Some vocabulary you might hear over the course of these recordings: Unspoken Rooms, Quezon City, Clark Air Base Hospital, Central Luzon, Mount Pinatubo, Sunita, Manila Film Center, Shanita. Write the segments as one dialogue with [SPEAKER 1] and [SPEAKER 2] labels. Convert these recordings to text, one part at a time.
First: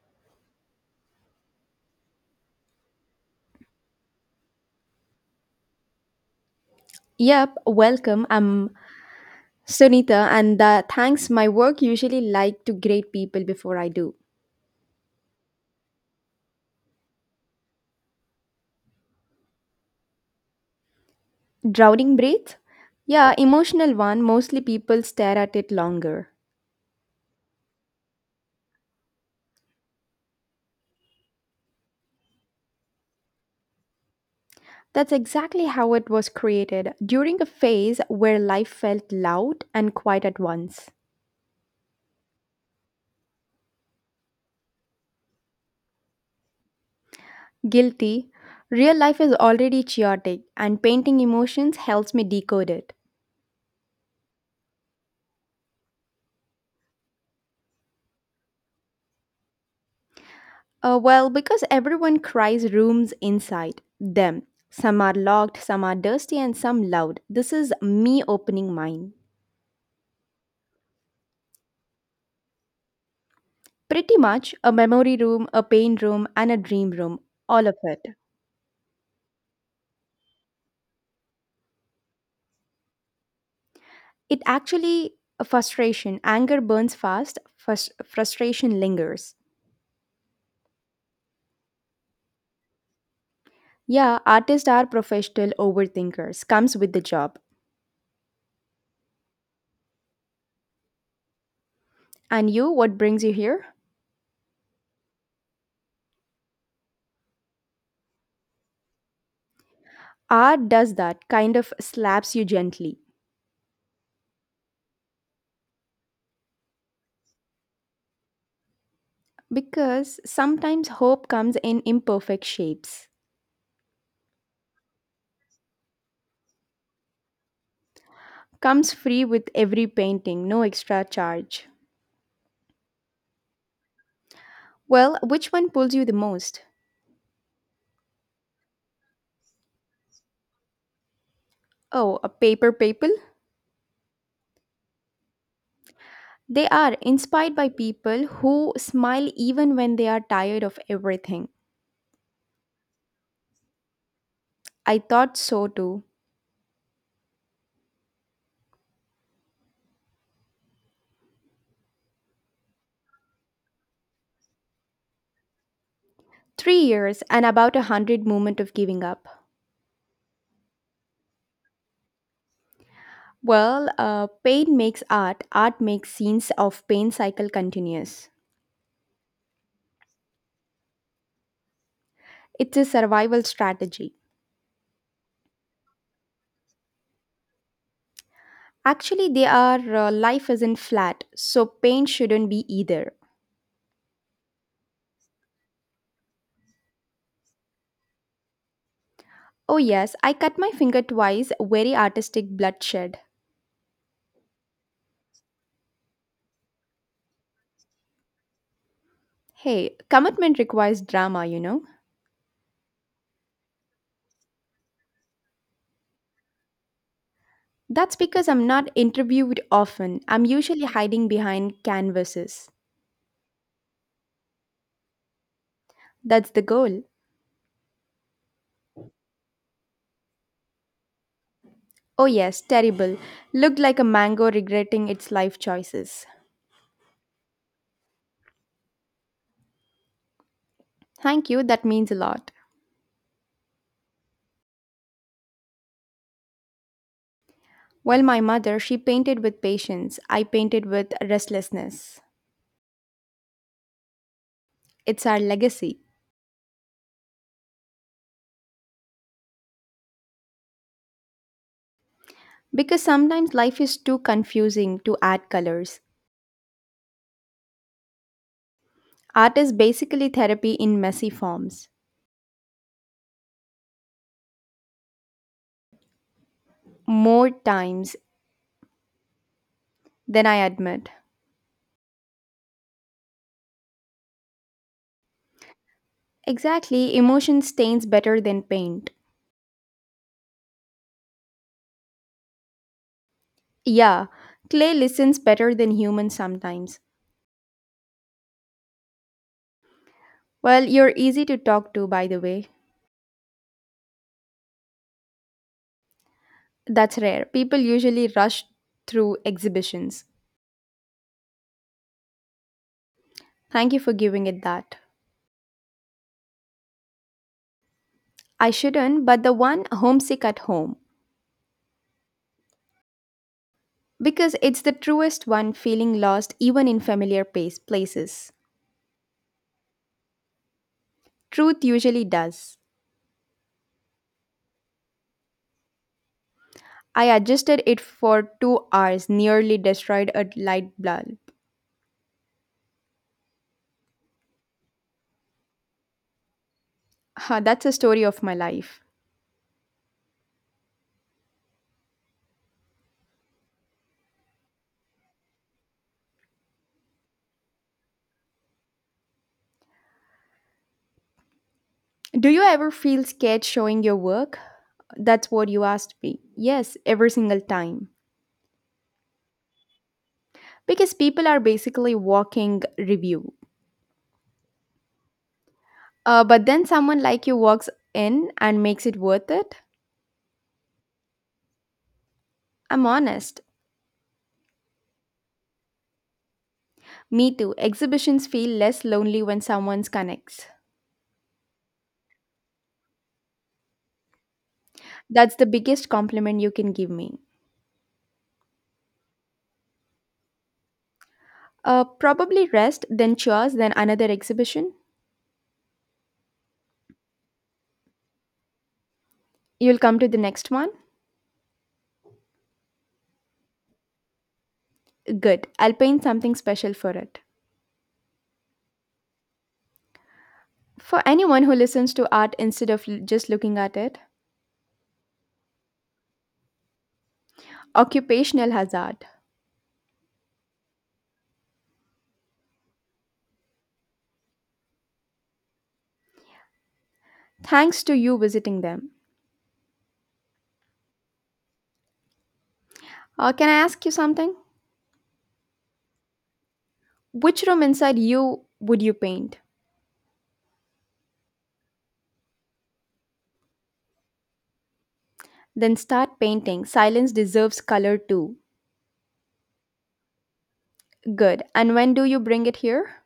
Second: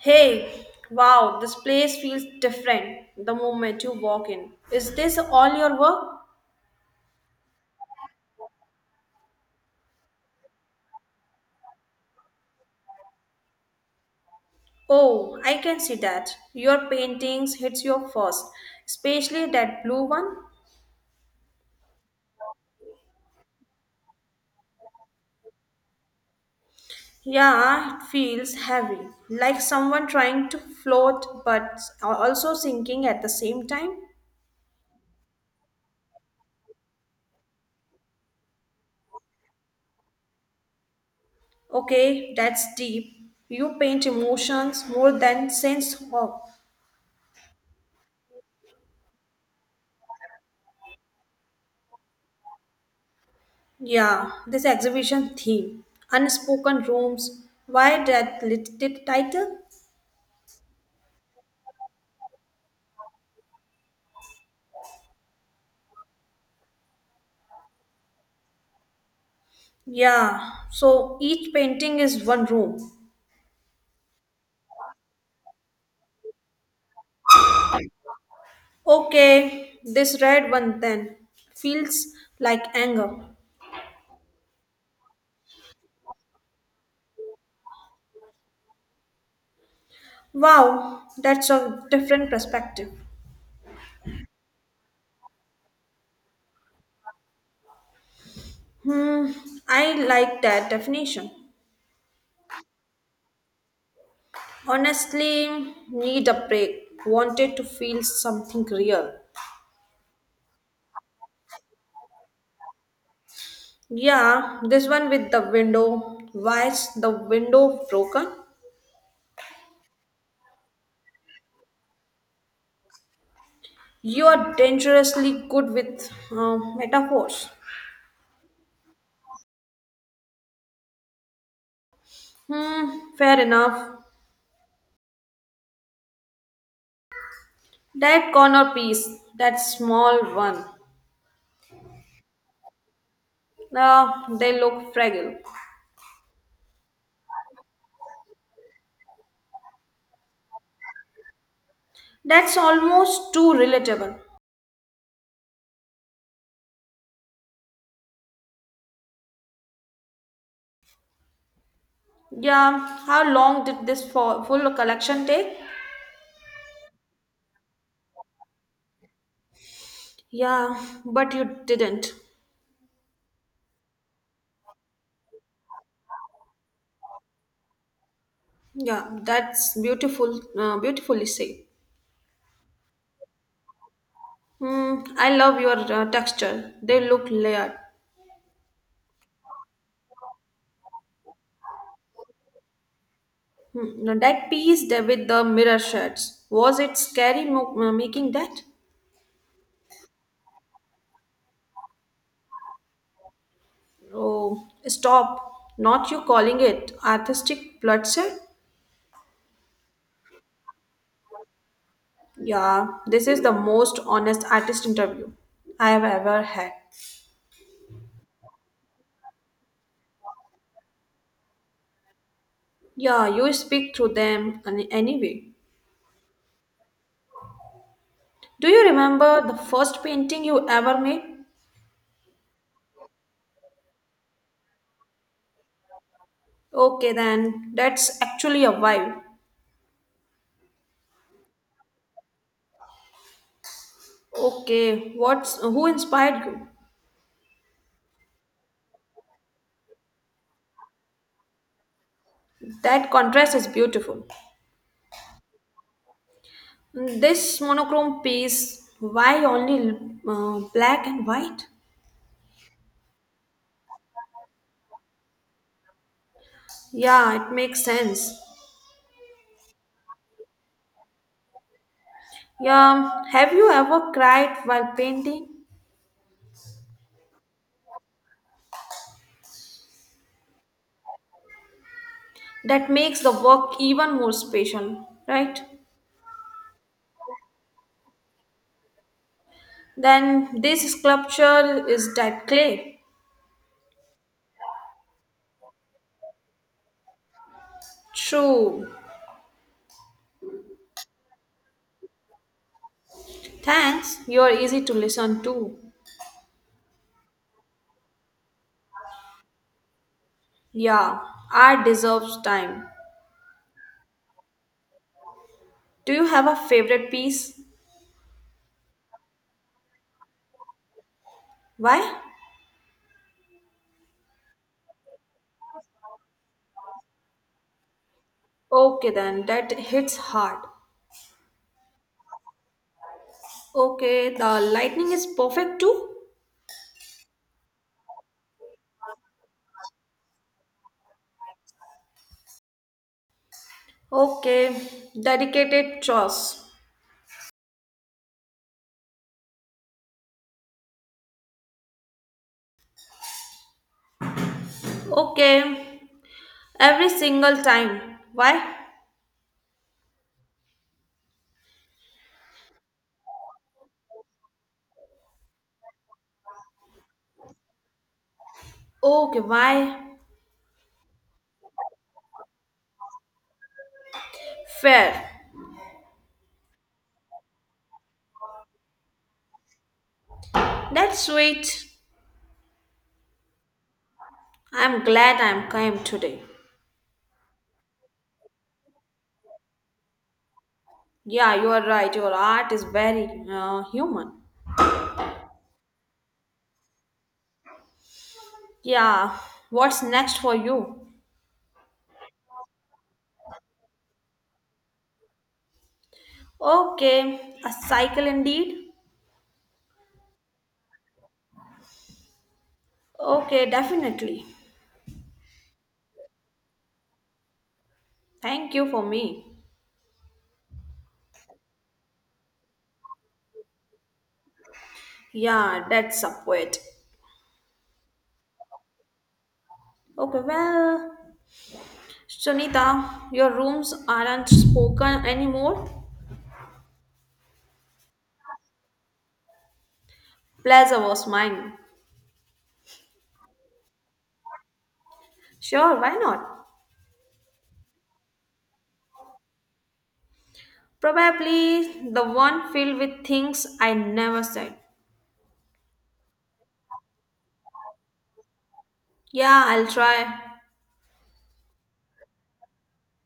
[SPEAKER 1] Hey, wow, this place feels different the moment you walk in. Is this all your work?
[SPEAKER 2] Yep, welcome. I'm Sunita, and thanks. My work usually like to grade people before I do.
[SPEAKER 1] Oh, I can see that. Your paintings hits your first, especially that blue one.
[SPEAKER 2] Drowning breath? Yeah, emotional one. Mostly people stare at it longer.
[SPEAKER 1] Yeah, it feels heavy, like someone trying to float but also sinking at the same time.
[SPEAKER 2] That's exactly how it was created during a phase where life felt loud and quiet at once.
[SPEAKER 1] Okay, that's deep. You paint emotions more than sense of.
[SPEAKER 2] Guilty. Real life is already chaotic, and painting emotions helps me decode it.
[SPEAKER 1] Yeah, this exhibition theme, Unspoken Rooms, why that title?
[SPEAKER 2] Because everyone cries rooms inside them. Some are locked, some are dusty, and some loud. This is me opening mine.
[SPEAKER 1] Yeah, so each painting is one room.
[SPEAKER 2] Pretty much a memory room, a pain room, and a dream room. All of it.
[SPEAKER 1] Okay, this red one then feels like anger.
[SPEAKER 2] It actually a frustration. Anger burns fast, frustration lingers.
[SPEAKER 1] Wow, that's a different perspective.
[SPEAKER 2] Yeah, artists are professional overthinkers. Comes with the job.
[SPEAKER 1] Hmm, I like that definition.
[SPEAKER 2] And you, what brings you here?
[SPEAKER 1] Honestly, need a break. Wanted to feel something real.
[SPEAKER 2] Art does that, kind of slaps you gently.
[SPEAKER 1] Yeah, this one with the window. Why is the window broken?
[SPEAKER 2] Because sometimes hope comes in imperfect shapes,
[SPEAKER 1] You are dangerously good with metaphors.
[SPEAKER 2] comes free with every painting, no extra charge.
[SPEAKER 1] Hmm, fair enough.
[SPEAKER 2] Well, which one pulls you the most?
[SPEAKER 1] That corner piece, that small one.
[SPEAKER 2] Oh, a paper people?
[SPEAKER 1] Ah, they look fragile.
[SPEAKER 2] They are inspired by people who smile even when they are tired of everything.
[SPEAKER 1] That's almost too relatable.
[SPEAKER 2] I thought so too.
[SPEAKER 1] Yeah, how long did this full collection take?
[SPEAKER 2] 3 years and about 100 moment of giving up.
[SPEAKER 1] Yeah, but you didn't.
[SPEAKER 2] Well, pain makes art, art makes scenes of pain cycle continuous.
[SPEAKER 1] Yeah, that's beautiful, beautifully said.
[SPEAKER 2] It's a survival strategy.
[SPEAKER 1] Hmm, I love your texture. They look layered.
[SPEAKER 2] Actually, they are life isn't flat, so pain shouldn't be either.
[SPEAKER 1] Hmm, no, that piece there with the mirror shuts, was it scary making that?
[SPEAKER 2] Oh, yes, I cut my finger twice, very artistic bloodshed.
[SPEAKER 1] Oh, stop. Not you calling it artistic bloodshed?
[SPEAKER 2] Hey, commitment requires drama, you know?
[SPEAKER 1] Yeah, this is the most honest artist interview I have ever had.
[SPEAKER 2] That's because I'm not interviewed often. I'm usually hiding behind canvases.
[SPEAKER 1] Yeah, you speak through them anyway.
[SPEAKER 2] That's the goal.
[SPEAKER 1] Do you remember the first painting you ever made?
[SPEAKER 2] Oh, yes, terrible. Looked like a mango regretting its life choices.
[SPEAKER 1] Okay, then that's actually a vibe.
[SPEAKER 2] Thank you, that means a lot.
[SPEAKER 1] Okay, what's who inspired you?
[SPEAKER 2] Well, my mother, she painted with patience, I painted with restlessness.
[SPEAKER 1] That contrast is beautiful.
[SPEAKER 2] It's our legacy.
[SPEAKER 1] This monochrome piece, why only black and white?
[SPEAKER 2] Because sometimes life is too confusing to add colors.
[SPEAKER 1] Yeah, it makes sense.
[SPEAKER 2] Art is basically therapy in messy forms.
[SPEAKER 1] Yeah, have you ever cried while painting?
[SPEAKER 2] More times than I admit.
[SPEAKER 1] That makes the work even more special, right?
[SPEAKER 2] Exactly, emotion stains better than paint.
[SPEAKER 1] Then this sculpture is that clay.
[SPEAKER 2] Yeah, clay listens better than humans sometimes.
[SPEAKER 1] True.
[SPEAKER 2] Well, you're easy to talk to, by the way.
[SPEAKER 1] Thanks, you're easy to listen to.
[SPEAKER 2] That's rare. People usually rush through exhibitions.
[SPEAKER 1] Yeah, art deserves time.
[SPEAKER 2] Thank you for giving it that.
[SPEAKER 1] Do you have a favorite piece?
[SPEAKER 2] I shouldn't, but the one homesick at home.
[SPEAKER 1] Why?
[SPEAKER 2] Because it's the truest one feeling lost even in familiar pace, places.
[SPEAKER 1] Okay, then that hits hard.
[SPEAKER 2] Truth usually does.
[SPEAKER 1] Okay, the lightning is perfect too.
[SPEAKER 2] I adjusted it for 2 hours, nearly destroyed a light bulb.
[SPEAKER 1] Okay, dedicated chores.
[SPEAKER 2] Huh, that's a story of my life.
[SPEAKER 1] Okay, every single time. Why?
[SPEAKER 2] Do you ever feel scared showing your work? That's what you asked me. Yes, every single time.
[SPEAKER 1] Okay, why?
[SPEAKER 2] Because people are basically walking review.
[SPEAKER 1] Fair.
[SPEAKER 2] But then someone like you walks in and makes it worth it?
[SPEAKER 1] That's sweet.
[SPEAKER 2] I'm honest.
[SPEAKER 1] I'm glad I'm came today.
[SPEAKER 2] Me too. Exhibitions feel less lonely when someone connects.
[SPEAKER 1] Yeah, you are right. Your art is very human.
[SPEAKER 2] That's the biggest compliment you can give me.
[SPEAKER 1] Yeah, what's next for you?
[SPEAKER 2] Probably rest, then chores, then another exhibition.
[SPEAKER 1] Okay, a cycle indeed.
[SPEAKER 2] You'll come to the next one?
[SPEAKER 1] Okay, definitely.
[SPEAKER 2] Good. I'll paint something special for it.
[SPEAKER 1] Thank you for me.
[SPEAKER 2] For anyone who listens to art instead of just looking at it,
[SPEAKER 1] Yeah, that's a poet.
[SPEAKER 2] occupational hazard.
[SPEAKER 1] Okay, well. Shanita, your rooms aren't spoken anymore?
[SPEAKER 2] Thanks to you visiting them.
[SPEAKER 1] Plaza was mine.
[SPEAKER 2] Can I ask you something?
[SPEAKER 1] Sure, why not?
[SPEAKER 2] Which room inside you would you paint?
[SPEAKER 1] Probably the one filled with things I never said.
[SPEAKER 2] Then start painting. Silence deserves color too.
[SPEAKER 1] Yeah, I'll try.
[SPEAKER 2] Good. And when do you bring it here?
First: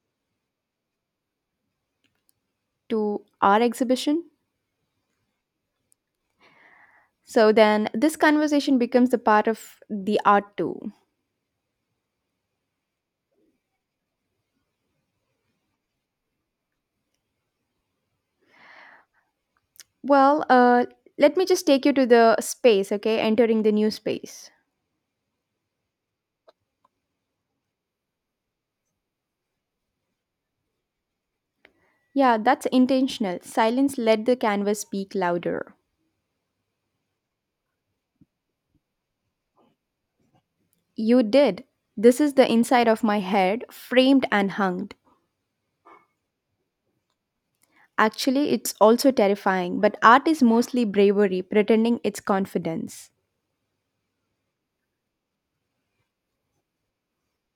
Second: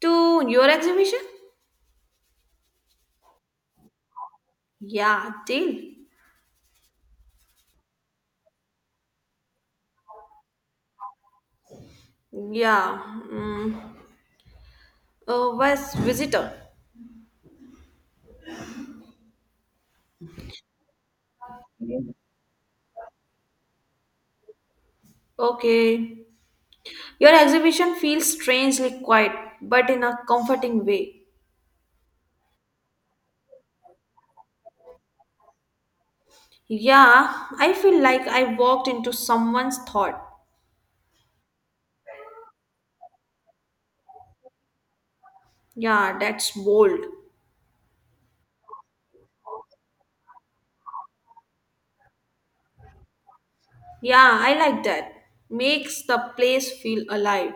[SPEAKER 1] To your exhibition?
[SPEAKER 2] To our exhibition?
[SPEAKER 1] Yeah, deal.
[SPEAKER 2] So then this conversation becomes a part of the art too.
[SPEAKER 1] Yeah. Mm. Oh, where's visitor?
[SPEAKER 2] Well, let me just take you to the space, okay? Entering the new space.
[SPEAKER 1] Okay. Your exhibition feels strangely quiet, but in a comforting way.
[SPEAKER 2] Yeah, that's intentional. Silence let the canvas speak louder.
[SPEAKER 1] Yeah, I feel like I walked into someone's thought.
[SPEAKER 2] You did. This is the inside of my head, framed and hung.
[SPEAKER 1] Yeah, that's bold.
[SPEAKER 2] Actually, it's also terrifying, but art is mostly bravery, pretending it's confidence.
[SPEAKER 1] Yeah, I like that. Makes the place feel alive.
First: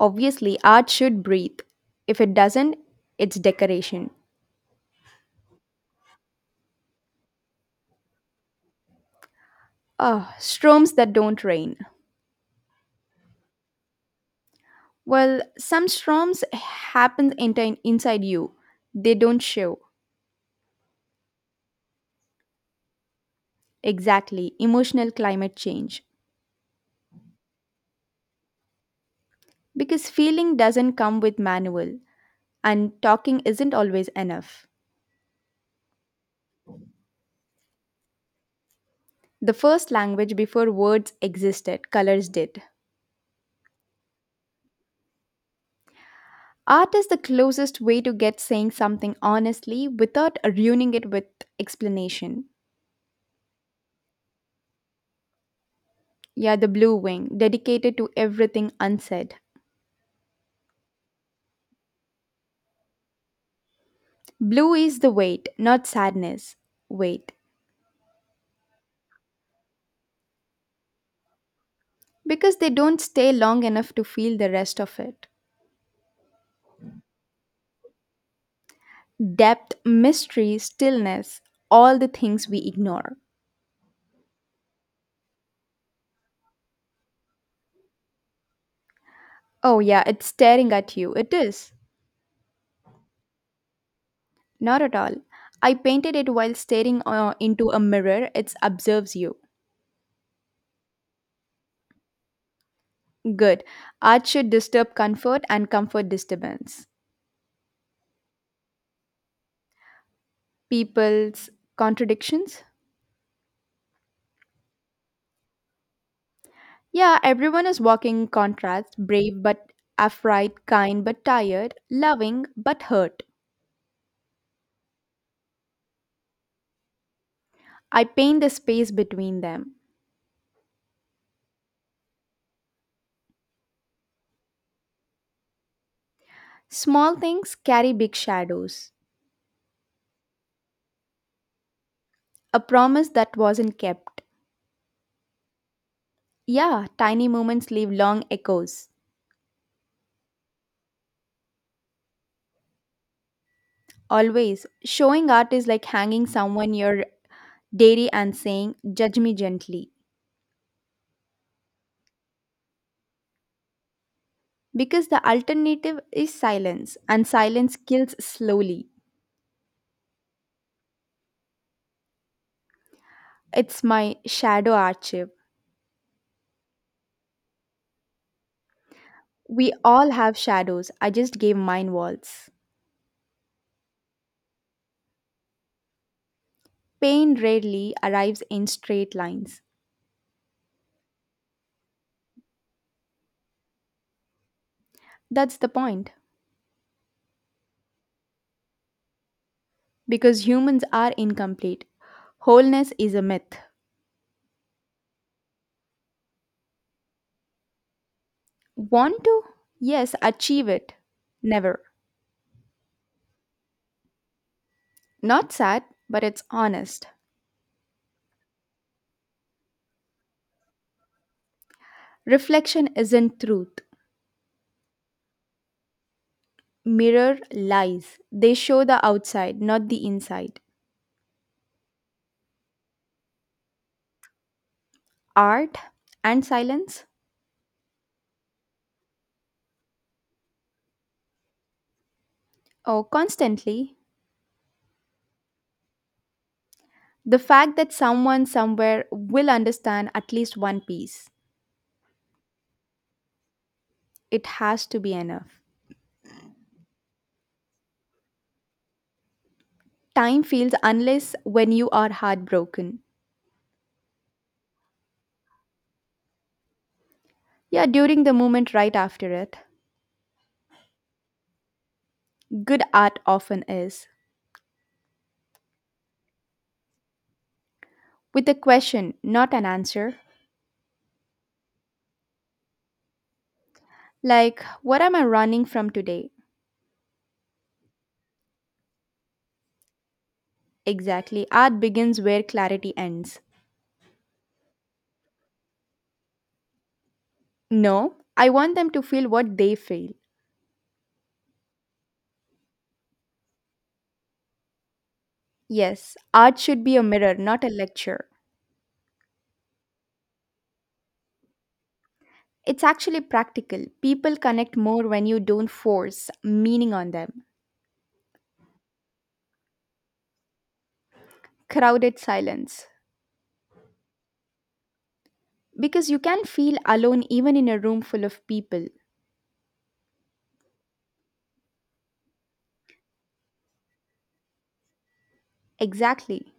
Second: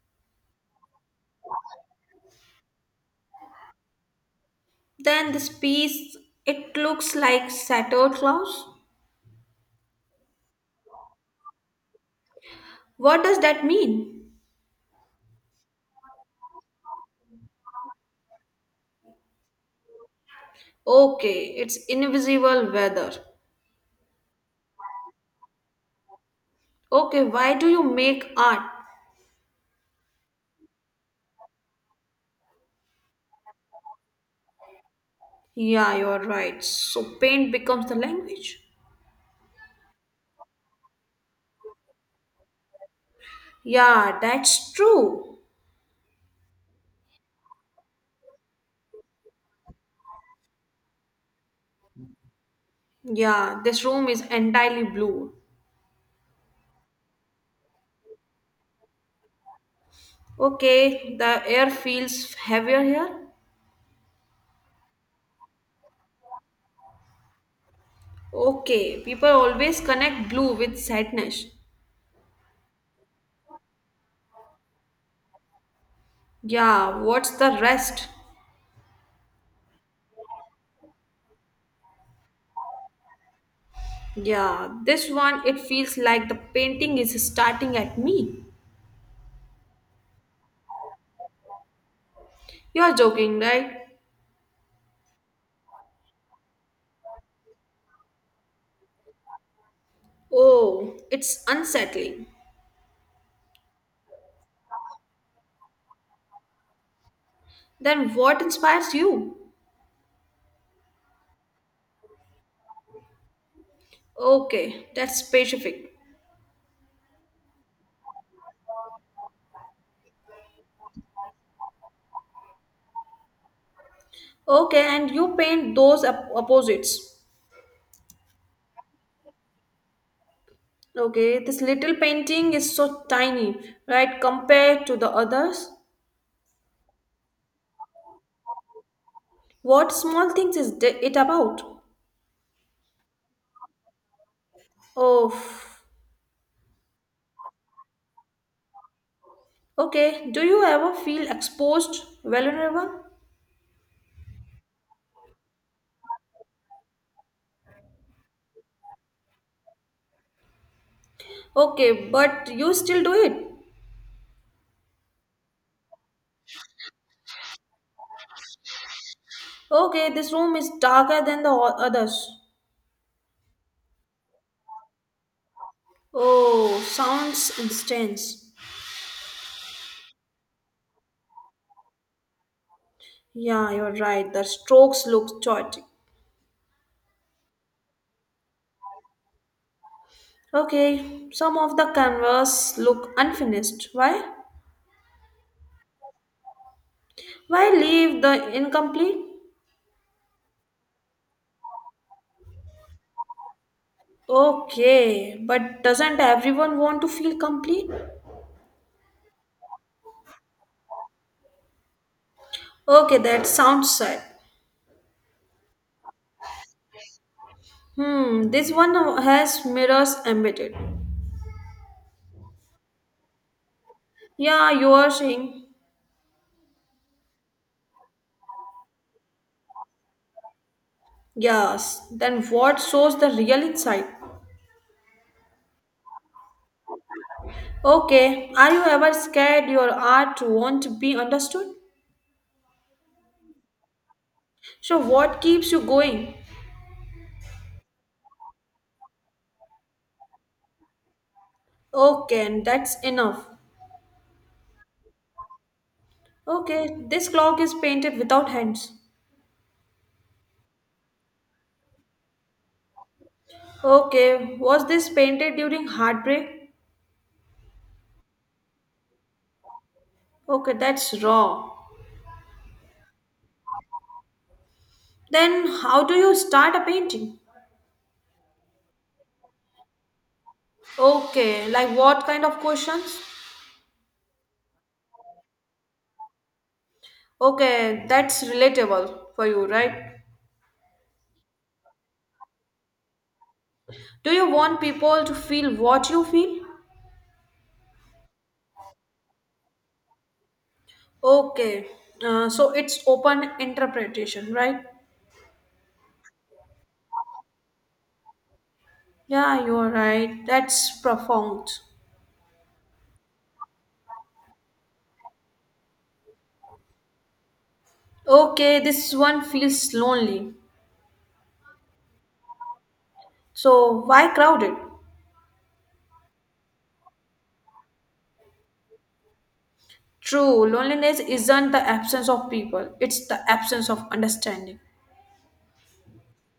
[SPEAKER 2] Obviously, art should breathe. If it doesn't, it's decoration.
[SPEAKER 1] Then this piece, it looks like Santa Claus.
[SPEAKER 2] Ah, storms that don't rain.
[SPEAKER 1] What does that mean?
[SPEAKER 2] Well, some storms happen inside you. They don't show
[SPEAKER 1] Okay, it's invisible weather.
[SPEAKER 2] exactly emotional climate change
[SPEAKER 1] Okay, why do you make art?
[SPEAKER 2] because feeling doesn't come with manual and talking isn't always enough.
[SPEAKER 1] Yeah, you're right. So paint becomes the language.
[SPEAKER 2] The first language before words existed, colors did.
[SPEAKER 1] Yeah, that's true.
[SPEAKER 2] Art is the closest way to get saying something honestly without ruining it with explanation.
[SPEAKER 1] Yeah, this room is entirely blue.
[SPEAKER 2] Yeah, the blue wing, dedicated to everything unsaid.
[SPEAKER 1] Okay, the air feels heavier here.
[SPEAKER 2] Blue is the weight, not sadness. Weight.
[SPEAKER 1] Okay, people always connect blue with sadness.
[SPEAKER 2] Because they don't stay long enough to feel the rest of it.
[SPEAKER 1] Yeah, what's the rest?
[SPEAKER 2] Depth, mystery, stillness, all the things we ignore.
[SPEAKER 1] Yeah, this one it feels like the painting is starting at me.
[SPEAKER 2] Oh, yeah, it's staring at you. It is.
[SPEAKER 1] You're joking, right?
[SPEAKER 2] Not at all. I painted it while staring into a mirror. It observes you.
[SPEAKER 1] Oh, it's unsettling.
[SPEAKER 2] Good. Art should disturb comfort and comfort disturbance.
[SPEAKER 1] Then what inspires you?
[SPEAKER 2] People's contradictions?
[SPEAKER 1] Okay, that's specific.
[SPEAKER 2] Yeah, everyone is walking contrast brave but afraid, kind but tired, loving but hurt.
[SPEAKER 1] Okay, and you paint those opposites.
[SPEAKER 2] I paint the space between them.
[SPEAKER 1] Okay, this little painting is so tiny, right, compared to the others.
[SPEAKER 2] Small things carry big shadows.
[SPEAKER 1] What small things is it about?
[SPEAKER 2] A promise that wasn't kept.
[SPEAKER 1] Oh,
[SPEAKER 2] Yeah, tiny moments leave long echoes.
[SPEAKER 1] okay. Do you ever feel exposed, vulnerable?
[SPEAKER 2] Always, showing art is like hanging someone your dairy and saying, "Judge me gently."
[SPEAKER 1] Okay, but you still do it.
[SPEAKER 2] Because the alternative is silence, and silence kills slowly.
[SPEAKER 1] Okay, this room is darker than the others.
[SPEAKER 2] It's my shadow archive.
[SPEAKER 1] Oh, sounds intense.
[SPEAKER 2] We all have shadows, I just gave mine walls.
[SPEAKER 1] Yeah, you're right. The strokes look chaotic.
[SPEAKER 2] Pain rarely arrives in straight lines.
[SPEAKER 1] Okay, some of the canvas look unfinished. Why?
[SPEAKER 2] That's the point.
[SPEAKER 1] Why leave the incomplete?
[SPEAKER 2] Because humans are incomplete. Wholeness is a myth.
[SPEAKER 1] Okay, but doesn't everyone want to feel complete?
[SPEAKER 2] Want to? Yes, achieve it. Never.
[SPEAKER 1] Okay, that sounds sad.
[SPEAKER 2] Not sad, but it's honest.
[SPEAKER 1] Hmm, this one has mirrors embedded.
[SPEAKER 2] Reflection isn't truth.
[SPEAKER 1] Yeah, you are saying.
[SPEAKER 2] Mirror lies. They show the outside, not the inside.
[SPEAKER 1] Yes, then what shows the real insight?
[SPEAKER 2] Art and silence?
[SPEAKER 1] Okay, are you ever scared your art won't be understood?
[SPEAKER 2] Oh, constantly.
[SPEAKER 1] So, what keeps you going?
[SPEAKER 2] The fact that someone somewhere will understand at least one piece.
[SPEAKER 1] Okay, and that's enough.
[SPEAKER 2] It has to be enough.
[SPEAKER 1] Okay, this clock is painted without hands.
[SPEAKER 2] Time feels unless when you are heartbroken.
[SPEAKER 1] Okay, was this painted during heartbreak?
[SPEAKER 2] Yeah, during the moment right after it,
[SPEAKER 1] Okay, that's raw.
[SPEAKER 2] good art often is.
[SPEAKER 1] Then, how do you start a painting?
[SPEAKER 2] With a question, not an answer.
[SPEAKER 1] Okay, like what kind of questions?
[SPEAKER 2] Like, what am I running from today?
[SPEAKER 1] Okay, that's relatable for you, right?
[SPEAKER 2] Exactly, art begins where clarity ends.
[SPEAKER 1] Do you want people to feel what you feel?
[SPEAKER 2] No, I want them to feel what they feel.
[SPEAKER 1] Okay, so it's open interpretation, right?
[SPEAKER 2] Yes, art should be a mirror, not a lecture.
[SPEAKER 1] Yeah, you're right. That's profound.
[SPEAKER 2] It's actually practical. People connect more when you don't force meaning on them.
[SPEAKER 1] Okay, this one feels lonely.
[SPEAKER 2] Crowded silence.
[SPEAKER 1] So, why crowded?
[SPEAKER 2] Because you can feel alone even in a room full of people.
[SPEAKER 1] True, loneliness isn't the absence of people, it's the absence of understanding.
[SPEAKER 2] Exactly.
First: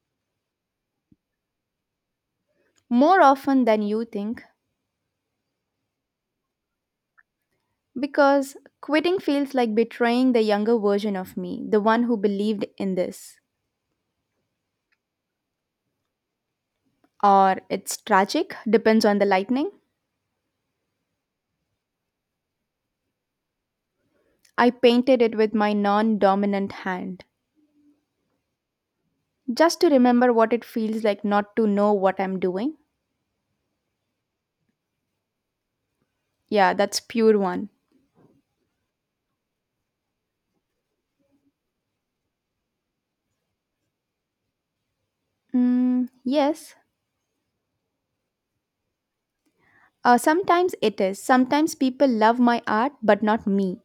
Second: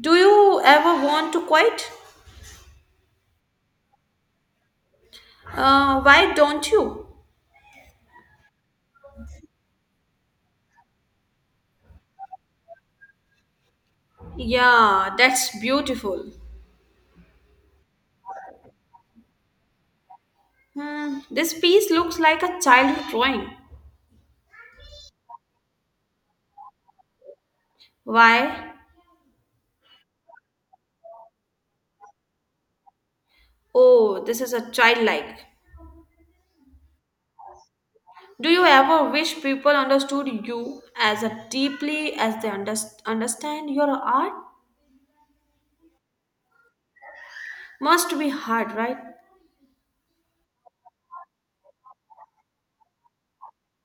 [SPEAKER 1] Do you ever want to quit?
[SPEAKER 2] More often than you think.
[SPEAKER 1] Why don't you?
[SPEAKER 2] Because quitting feels like betraying the younger version of me, the one who believed in this.
[SPEAKER 1] Yeah, that's beautiful.
[SPEAKER 2] Or it's tragic, depends on the lightning.
[SPEAKER 1] Hmm, this piece looks like a childhood drawing.
[SPEAKER 2] I painted it with my non dominant hand.
[SPEAKER 1] Why?
[SPEAKER 2] Just to remember what it feels like not to know what I'm doing.
[SPEAKER 1] Oh, this is a childlike.
[SPEAKER 2] Yeah, that's pure one.
[SPEAKER 1] Do you ever wish people understood you as a deeply as they understand your art?
[SPEAKER 2] Mm, yes.
[SPEAKER 1] Must be hard, right?
[SPEAKER 2] Sometimes it is. Sometimes people love my art, but not me.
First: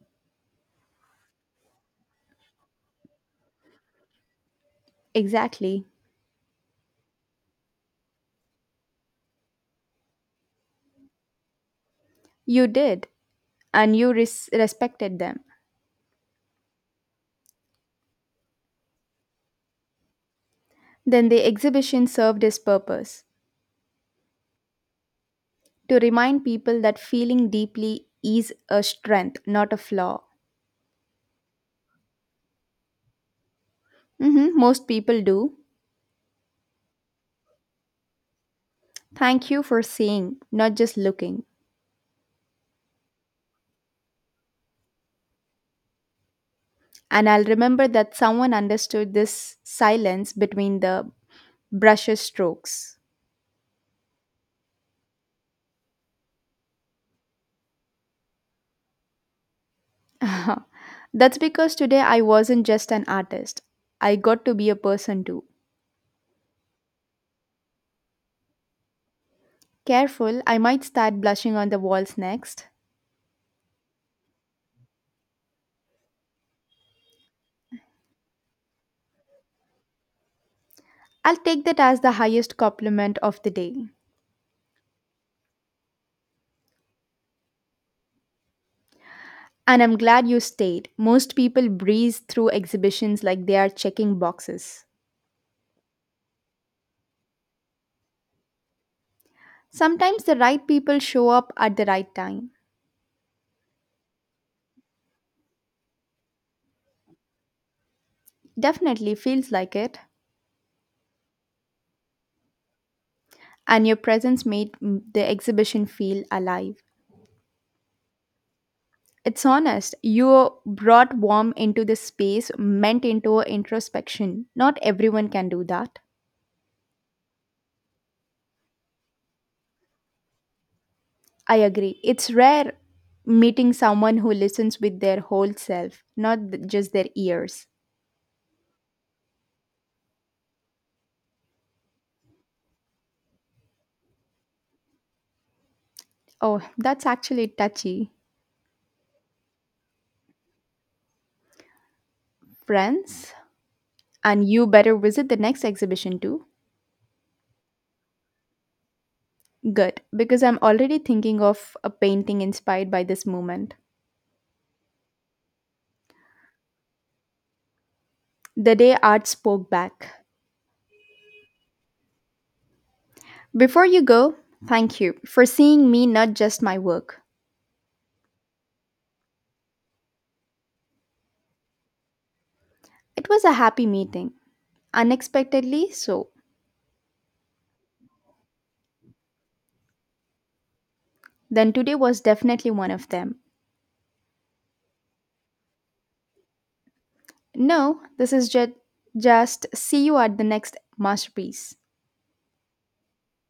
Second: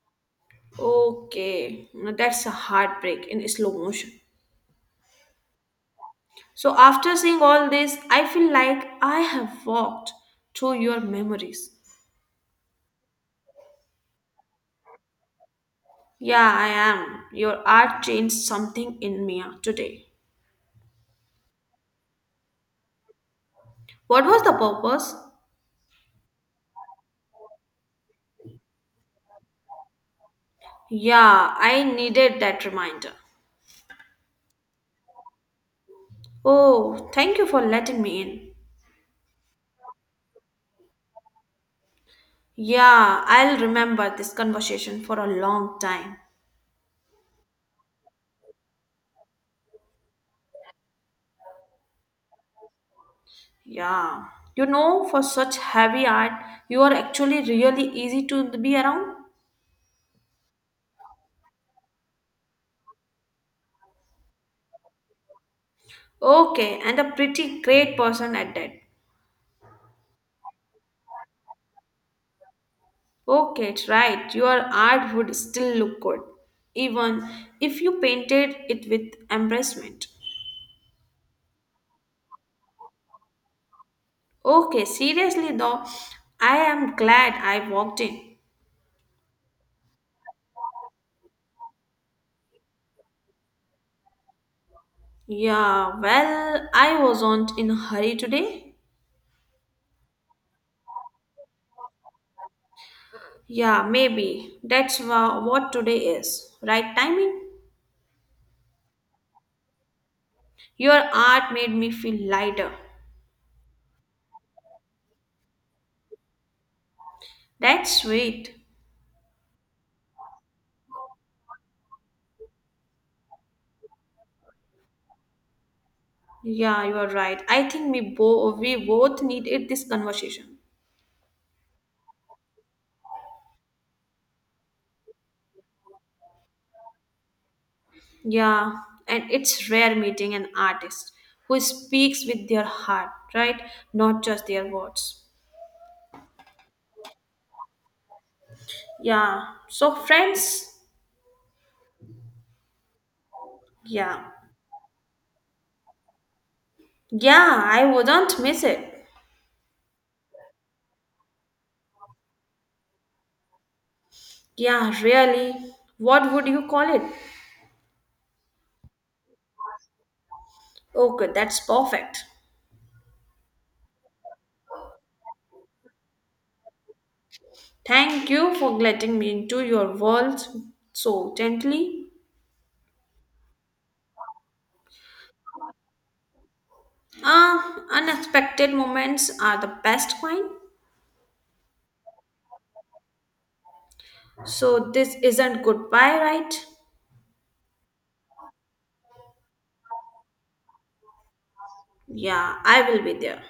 [SPEAKER 1] Okay, now that's a heartbreak in slow motion.
[SPEAKER 2] Exactly.
[SPEAKER 1] So, after seeing all this, I feel like I have walked through your memories.
[SPEAKER 2] You did, and you respected them.
[SPEAKER 1] Yeah, I am. Your art changed something in me today.
[SPEAKER 2] Then the exhibition served its purpose.
[SPEAKER 1] What was the purpose?
[SPEAKER 2] To remind people that feeling deeply is a strength, not a flaw.
[SPEAKER 1] Yeah, I needed that reminder.
[SPEAKER 2] Hmm, most people do.
[SPEAKER 1] Oh, thank you for letting me in.
[SPEAKER 2] Thank you for seeing, not just looking.
[SPEAKER 1] Yeah, I'll remember this conversation for a long time.
[SPEAKER 2] And I'll remember that someone understood this silence between the brushes strokes.
[SPEAKER 1] Yeah. You know, for such heavy art, you are actually really easy to be around.
[SPEAKER 2] That's because today I wasn't just an artist, I got to be a person too.
[SPEAKER 1] Okay, and a pretty great person at that.
[SPEAKER 2] Careful, I might start blushing on the walls next.
[SPEAKER 1] Okay, it's right. Your art would still look good, even if you painted it with embarrassment.
[SPEAKER 2] I'll take that as the highest compliment of the day.
[SPEAKER 1] Okay, seriously though, I am glad I walked in.
[SPEAKER 2] And I'm glad you stayed. Most people breeze through exhibitions like they are checking boxes.
[SPEAKER 1] Yeah, well, I wasn't in a hurry today.
[SPEAKER 2] Sometimes the right people show up at the right time.
[SPEAKER 1] Yeah, maybe. That's what today is. Right timing?
[SPEAKER 2] Definitely feels like it.
[SPEAKER 1] Your art made me feel lighter.
[SPEAKER 2] And your presence made the exhibition feel alive.
[SPEAKER 1] That's sweet.
[SPEAKER 2] It's honest. You brought warmth into the space, meant into introspection. Not everyone can do that.
[SPEAKER 1] Yeah, you are right. I think we both needed this conversation.
[SPEAKER 2] I agree. It's rare meeting someone who listens with their whole self, not just their ears.
[SPEAKER 1] Yeah, and it's rare meeting an artist who speaks with their heart, right? Not just their words.
[SPEAKER 2] Oh, that's actually touchy.
[SPEAKER 1] Yeah. So friends,
[SPEAKER 2] France,
[SPEAKER 1] yeah.
[SPEAKER 2] and you better visit the next exhibition too.
[SPEAKER 1] Yeah, I wouldn't miss it.
[SPEAKER 2] Good, because I'm already thinking of a painting inspired by this moment.
[SPEAKER 1] Yeah, really. What would you call it?
[SPEAKER 2] The day art spoke back.
[SPEAKER 1] Okay, that's perfect.
[SPEAKER 2] Before you go, thank you for seeing me, not just my work.
[SPEAKER 1] Thank you for letting me into your world so gently.
[SPEAKER 2] It was a happy meeting, unexpectedly so.
[SPEAKER 1] Ah, unexpected moments are the best kind.
[SPEAKER 2] Then today was definitely one of them.
[SPEAKER 1] So this isn't goodbye, right?
[SPEAKER 2] No, this is just see you at the next masterpiece.
[SPEAKER 1] Yeah, I will be there.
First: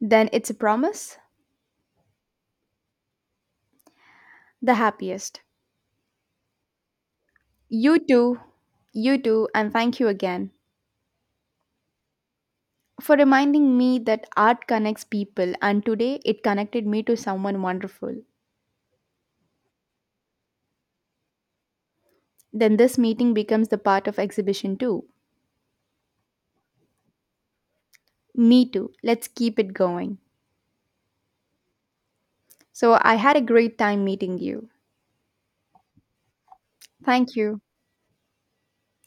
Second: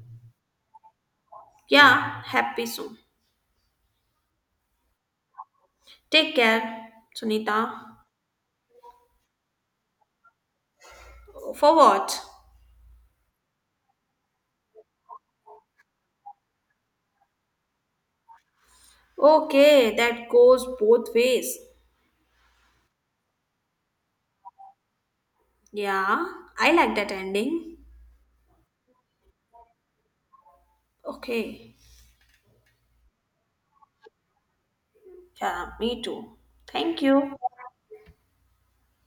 [SPEAKER 2] Then it's a promise,
[SPEAKER 1] Yeah, happy soon.
[SPEAKER 2] the happiest.
[SPEAKER 1] Take care, Sunita.
[SPEAKER 2] You too, you too, and thank you again.
[SPEAKER 1] For what?
[SPEAKER 2] For reminding me that art connects people and today it connected me to someone wonderful.
[SPEAKER 1] Okay, that goes both ways.
[SPEAKER 2] Then this meeting becomes the part of exhibition too.
[SPEAKER 1] Yeah, I like that ending.
[SPEAKER 2] Me too. Let's keep it going.
[SPEAKER 1] Okay.
[SPEAKER 2] So I had a great time meeting you.
[SPEAKER 1] Yeah, me too. Thank
[SPEAKER 2] Thank
[SPEAKER 1] you.
[SPEAKER 2] you.